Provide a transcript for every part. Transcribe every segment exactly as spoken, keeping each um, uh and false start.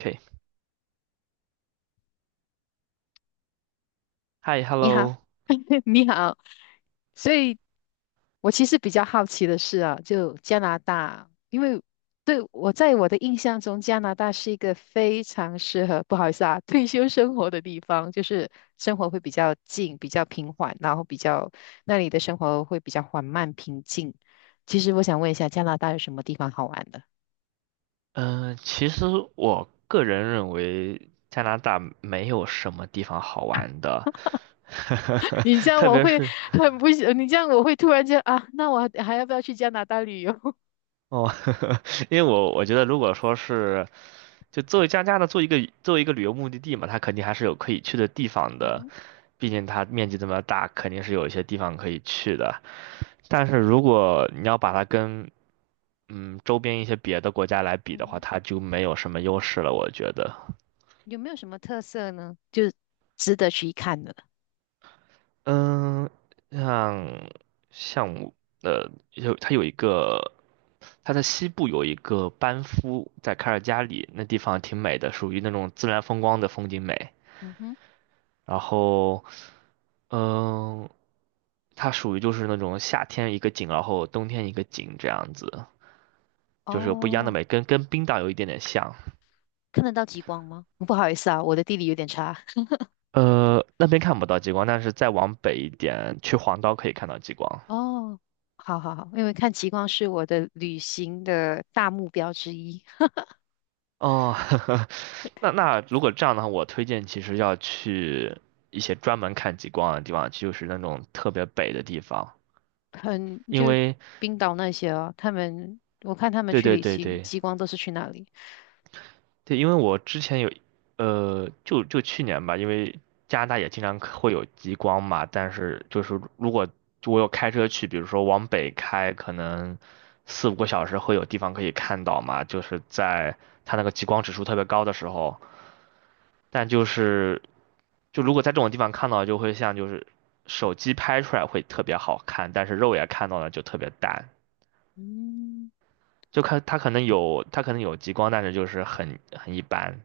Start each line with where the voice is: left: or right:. right: OK，嗨
left: 你好，
right: ，Hello，
left: 你好。所以，我其实比较好奇的是啊，就加拿大，因为对我在我的印象中，加拿大是一个非常适合，不好意思啊，退休生活的地方，就是生活会比较静、比较平缓，然后比较那里的生活会比较缓慢、平静。其实我想问一下，加拿大有什么地方好玩的？
right: 嗯、其实我个人认为加拿大没有什么地方好玩的，
left: 你这 样
right: 特
left: 我
right: 别
left: 会
right: 是
left: 很不喜，你这样我会突然间啊，那我还要不要去加拿大旅游？
right: 哦，因为我我觉得如果说是就作为加拿大做一个作为一个旅游目的地嘛，它肯定还是有可以去的地方
left: 嗯
right: 的，
left: 哼，
right: 毕竟它面积这么大，肯定是有一些地方可以去的。但是如果你要把它跟嗯周边一些别的国家来比的话，
left: 嗯哼
right: 它就没有什么优势了，我觉得。
left: 有没有什么特色呢？值得去看的？
right: 嗯，像像我呃，有它有一个，它在西部有一个班夫，在卡尔加里那地方挺美的，属于那种自然风光的风景美。
left: 嗯哼，
right: 然后，嗯，它属于就是那种夏天一个景，然后冬天一个景这样子，就是有不一样的
left: 哦，
right: 美，跟跟冰岛有一点点像。
left: 看得到极光吗？不好意思啊，我的地理有点差。
right: 呃，那边看不到极光，但是再往北一点，去黄岛可以看到极光。
left: 哦，好好好，因为看极光是我的旅行的大目标之一。
right: 哦，那那如果这样的话，我推荐其实要去一些专门看极光的地方，就是那种特别北的地方，
left: 很，
right: 因
left: 就
right: 为
left: 冰岛那些哦，他们我看他们
right: 对
left: 去
right: 对
left: 旅
right: 对
left: 行，
right: 对
left: 极光都是去那里。
right: 对，因为我之前有，呃，就就去年吧，因为加拿大也经常可会有极光嘛，但是就是如果我有开车去，比如说往北开，可能四五个小时会有地方可以看到嘛，就是在它那个极光指数特别高的时候。但就是就如果在这种地方看到，就会像就是手机拍出来会特别好看，但是肉眼看到的就特别淡。
left: 嗯，
right: 就看它可能有它可能有极光，但是就是很很一般。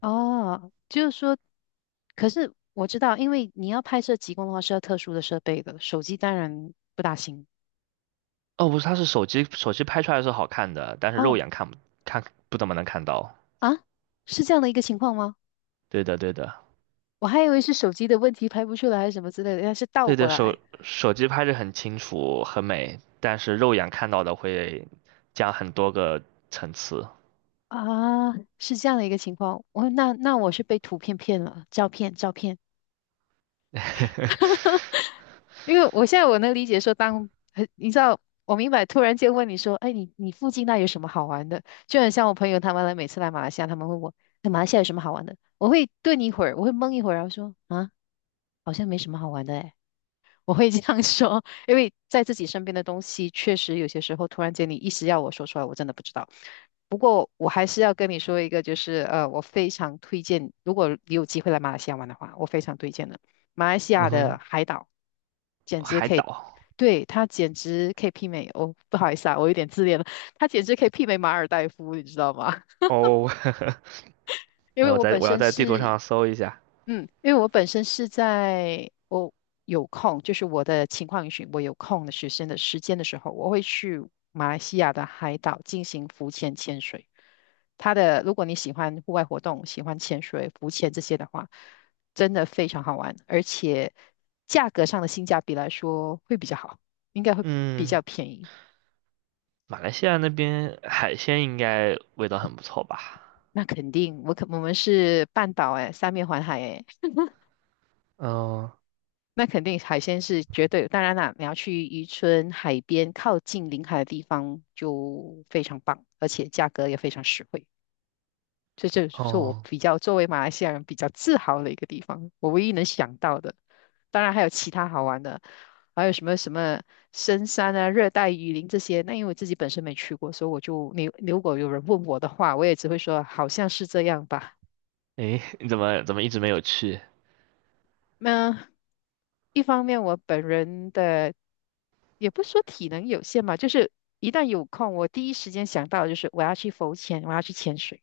left: 哦，就是说，可是我知道，因为你要拍摄极光的话是要特殊的设备的，手机当然不大行。
right: 哦，不是，它是手机手机拍出来是好看的，但是肉
left: 哦，
right: 眼看不看不怎么能看到。
left: 啊，是这样的一个情况吗？
right: 对的，对的，
left: 我还以为是手机的问题拍不出来还是什么之类的，原来是倒
right: 对
left: 过
right: 的，手
left: 来
right: 手机拍着很清楚很美，但是肉眼看到的会加很多个层次。
left: 啊，是这样的一个情况。我那那我是被图片骗了，照片照片。因为我现在我能理解说当，很你知道，我明白。突然间问你说，哎，你你附近那有什么好玩的？就很像我朋友他们来，每次来马来西亚，他们问我，哎，马来西亚有什么好玩的？我会顿一会儿，我会懵一会儿，然后说，啊，好像没什么好玩的，我会这样说，因为在自己身边的东西，确实有些时候突然间你一时要我说出来，我真的不知道。不过我还是要跟你说一个，就是呃，我非常推荐，如果你有机会来马来西亚玩的话，我非常推荐的。马来西亚
right: 嗯
left: 的
right: 哼，
left: 海岛简直
right: 海
left: 可以，
right: 岛
left: 对，它简直可以媲美哦，不好意思啊，我有点自恋了，它简直可以媲美马尔代夫，你知道吗？
right: 哦，
left: 因为
right: 我
left: 我
right: 在
left: 本
right: 我要
left: 身
right: 在地图
left: 是
right: 上搜一下。
left: 嗯，因为我本身是在我有空，就是我的情况允许，我有空的学生的时间的时候，我会去马来西亚的海岛进行浮潜潜水。它的，如果你喜欢户外活动，喜欢潜水、浮潜这些的话，真的非常好玩，而且价格上的性价比来说会比较好，应该会比
right: 嗯，
left: 较便宜。
right: 马来西亚那边海鲜应该味道很不错吧？
left: 那肯定，我可我们是半岛哎，三面环海哎，
right: 哦
left: 那肯定海鲜是绝对，当然啦，你要去渔村、海边、靠近临海的地方就非常棒，而且价格也非常实惠。这就是我
right: 哦，
left: 比较作为马来西亚人比较自豪的一个地方，我唯一能想到的。当然还有其他好玩的，还有什么什么深山啊、热带雨林这些。那因为我自己本身没去过，所以我就你如果有人问我的话，我也只会说好像是这样吧。
right: 诶，你怎么怎么一直没有去？
left: 那一方面，我本人的也不是说体能有限吧，就是一旦有空，我第一时间想到的就是我要去浮潜，我要去潜水。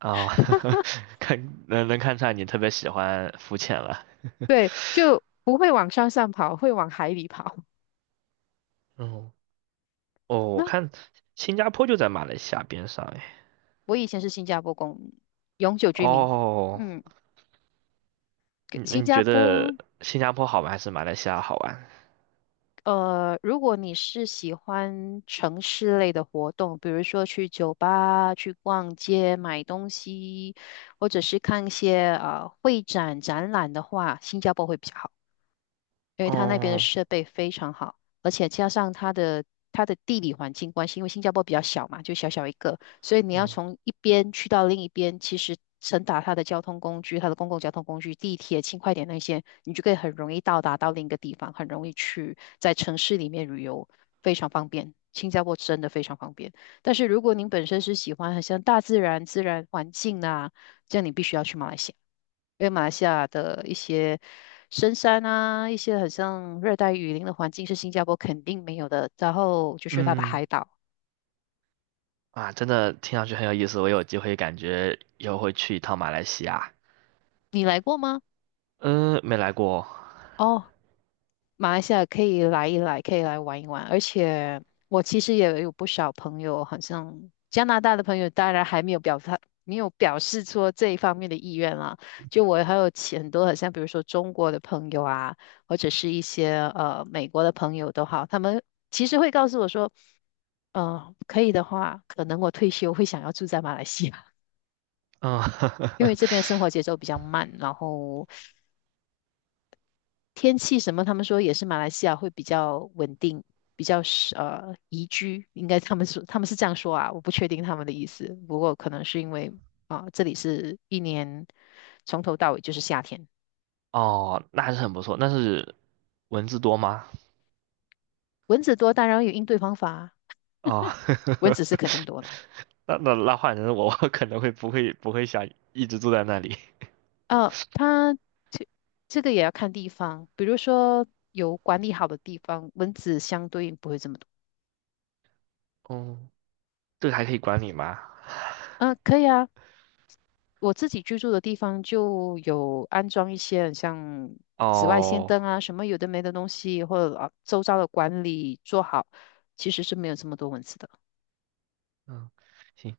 right: 哦，看能能看出来你特别喜欢浮潜了。
left: 对，就不会往山上跑，会往海里跑。
right: 嗯，哦，我
left: 那
right: 看新加坡就在马来西亚边上诶。
left: 我以前是新加坡公永久居民，
right: 哦，
left: 嗯，
right: 你那
left: 新
right: 你
left: 加
right: 觉
left: 坡。
right: 得新加坡好玩还是马来西亚好玩？
left: 呃，如果你是喜欢城市类的活动，比如说去酒吧、去逛街、买东西，或者是看一些啊呃会展展览的话，新加坡会比较好。因为它那边的
right: 哦
left: 设备非常好，而且加上它的它的地理环境关系，因为新加坡比较小嘛，就小小一个，所以你要
right: 哦，
left: 从一边去到另一边，其实乘搭它的交通工具，它的公共交通工具，地铁、轻快点那些，你就可以很容易到达到另一个地方，很容易去在城市里面旅游，非常方便。新加坡真的非常方便，但是如果您本身是喜欢很像大自然、自然环境啊，这样你必须要去马来西亚。因为马来西亚的一些深山啊，一些很像热带雨林的环境是新加坡肯定没有的。然后就是它的
right: 嗯
left: 海岛，
right: 啊，真的听上去很有意思，我有机会感觉以后会去一趟马来西亚。
left: 你来过吗？
right: 嗯，没来过。
left: 哦，马来西亚可以来一来，可以来玩一玩。而且我其实也有不少朋友，好像加拿大的朋友，当然还没有表态。没有表示出这一方面的意愿啦，就我还有其很多，很像比如说中国的朋友啊，或者是一些呃美国的朋友都好，他们其实会告诉我说。嗯，可以的话，可能我退休会想要住在马来西亚，
right: 嗯，
left: 因为 这边生活节奏比较慢，然后天气什么，他们说也是马来西亚会比较稳定，比较是呃宜居，应该他们说他们是这样说啊，我不确定他们的意思，不过可能是因为啊、这里是一年从头到尾就是夏天，
right: 哦，那还是很不错。那是文字多吗？
left: 蚊子多当然有应对方法啊
right: 哦，
left: 蚊子是肯定 多的。
right: 那那那换成我，我可能会不会不会想一直住在那里。
left: 呃，它这这个也要看地方，比如说有管理好的地方，蚊子相对应不会这么多。
right: 哦，这个还可以管理吗？
left: 嗯，呃可以啊。我自己居住的地方就有安装一些很像紫外线灯
right: 哦，
left: 啊，什么有的没的东西，或者啊周遭的管理做好，其实是没有这么多蚊子的。
right: 嗯，行。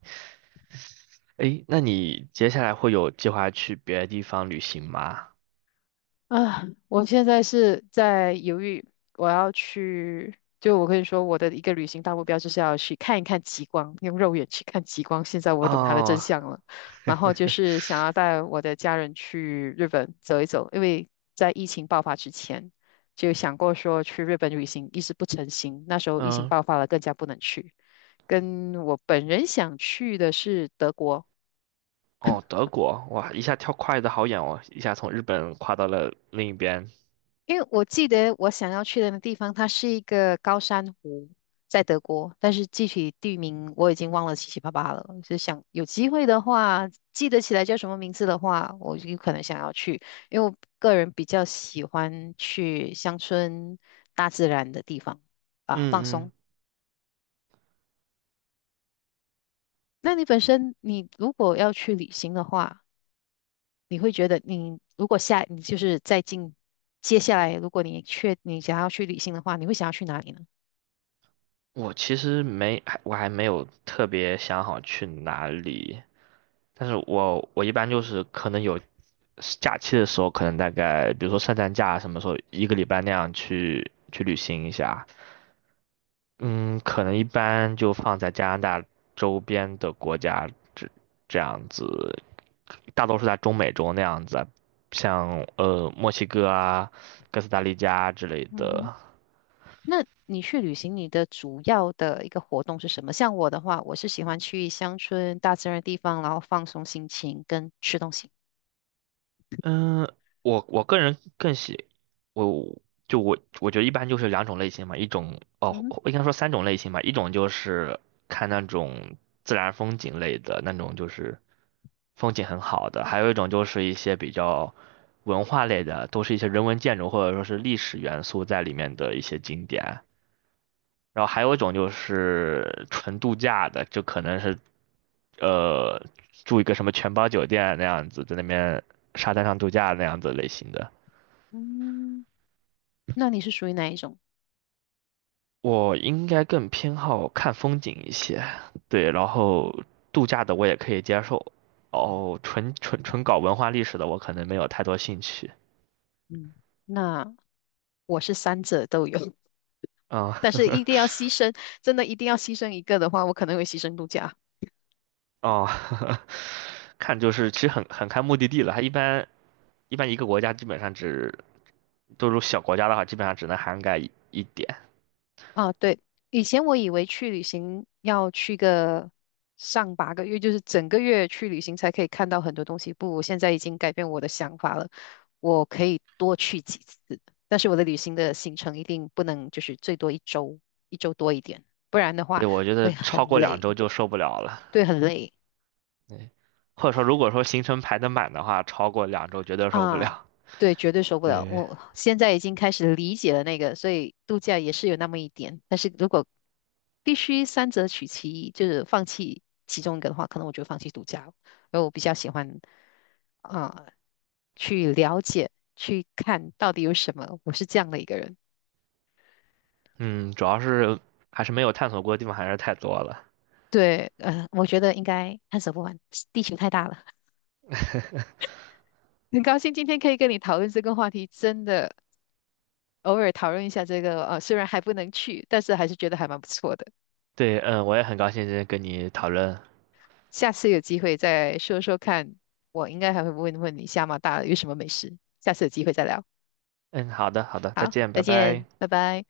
right: 诶，那你接下来会有计划去别的地方旅行吗？
left: 啊，我现在是在犹豫，我要去，就我跟你说，我的一个旅行大目标就是要去看一看极光，用肉眼去看极光。现在我懂它的真
right: 哦，
left: 相了，然后 就是想要带我的家人去日本走一走，因为在疫情爆发之前就想过说去日本旅行，一直不成行，那时候疫情
right: 嗯，
left: 爆发了，更加不能去。跟我本人想去的是德国。
right: 哦，德国，哇，一下跳跨的好远哦，一下从日本跨到了另一边。
left: 因为我记得我想要去的那地方，它是一个高山湖，在德国，但是具体地名我已经忘了七七八八了。就想有机会的话，记得起来叫什么名字的话，我就可能想要去，因为我个人比较喜欢去乡村、大自然的地方啊，放
right: 嗯
left: 松。
right: 嗯。
left: 那你本身，你如果要去旅行的话，你会觉得你如果下，你就是在近接下来，如果你确你想要去旅行的话，你会想要去哪里呢？
right: 我其实没，还我还没有特别想好去哪里，但是我我一般就是可能有假期的时候，可能大概比如说圣诞假什么时候一个礼拜那样去去旅行一下，嗯，可能一般就放在加拿大周边的国家这这样子，大多数在中美洲那样子啊像呃墨西哥啊、哥斯达黎加之类
left: 嗯哼。
right: 的。
left: 那你去旅行，你的主要的一个活动是什么？像我的话，我是喜欢去乡村、大自然的地方，然后放松心情跟吃东西。
right: 嗯，我我个人更喜，我就我我觉得一般就是两种类型嘛，一种
left: 嗯
right: 哦，
left: 哼
right: 应该说三种类型吧，一种就是看那种自然风景类的那种，就是风景很好的，还有一种就是一些比较文化类的，都是一些人文建筑或者说是历史元素在里面的一些景点。然后还有一种就是纯度假的，就可能是呃住一个什么全包酒店那样子，在那边沙滩上度假那样子类型的。
left: 嗯，那你是属于哪一种？
right: 我应该更偏好看风景一些，对，然后度假的我也可以接受，哦，纯纯纯搞文化历史的我可能没有太多兴趣。
left: 嗯，那我是三者都有，
right: 啊、
left: 但是一定要 牺牲，真的一定要牺牲一个的话，我可能会牺牲度假。
right: 哦，看就是其实很很看目的地了，它一般一般一个国家基本上只，都是小国家的话，基本上只能涵盖一一点。
left: 啊，对，以前我以为去旅行要去个上八个月，就是整个月去旅行才可以看到很多东西。不，我现在已经改变我的想法了，我可以多去几次，但是我的旅行的行程一定不能就是最多一周，一周多一点，不然的话
right: 对，我觉
left: 会
right: 得超
left: 很
right: 过两周
left: 累，
right: 就受不了了。
left: 对，很累。
right: 对，或者说如果说行程排得满的话，超过两周绝对受不
left: 啊，
right: 了。
left: 对，绝对受不了。
right: 对，
left: 我现在已经开始理解了那个，所以度假也是有那么一点。但是如果必须三者取其一，就是放弃其中一个的话，可能我就放弃度假了。而我比较喜欢啊，去了解、去看到底有什么。我是这样的一个人。
right: 嗯，主要是还是没有探索过的地方还是太多了。
left: 对，呃，我觉得应该探索不完，地球太大了。很高兴今天可以跟你讨论这个话题，真的偶尔讨论一下这个，呃，虽然还不能去，但是还是觉得还蛮不错的。
right: 对，嗯，我也很高兴今天跟你讨论。
left: 下次有机会再说说看，我应该还会问问你加拿大有什么美食。下次有机会再聊。
right: 嗯，好的，好的，再
left: 好，
right: 见，
left: 再
right: 拜拜。
left: 见，拜拜。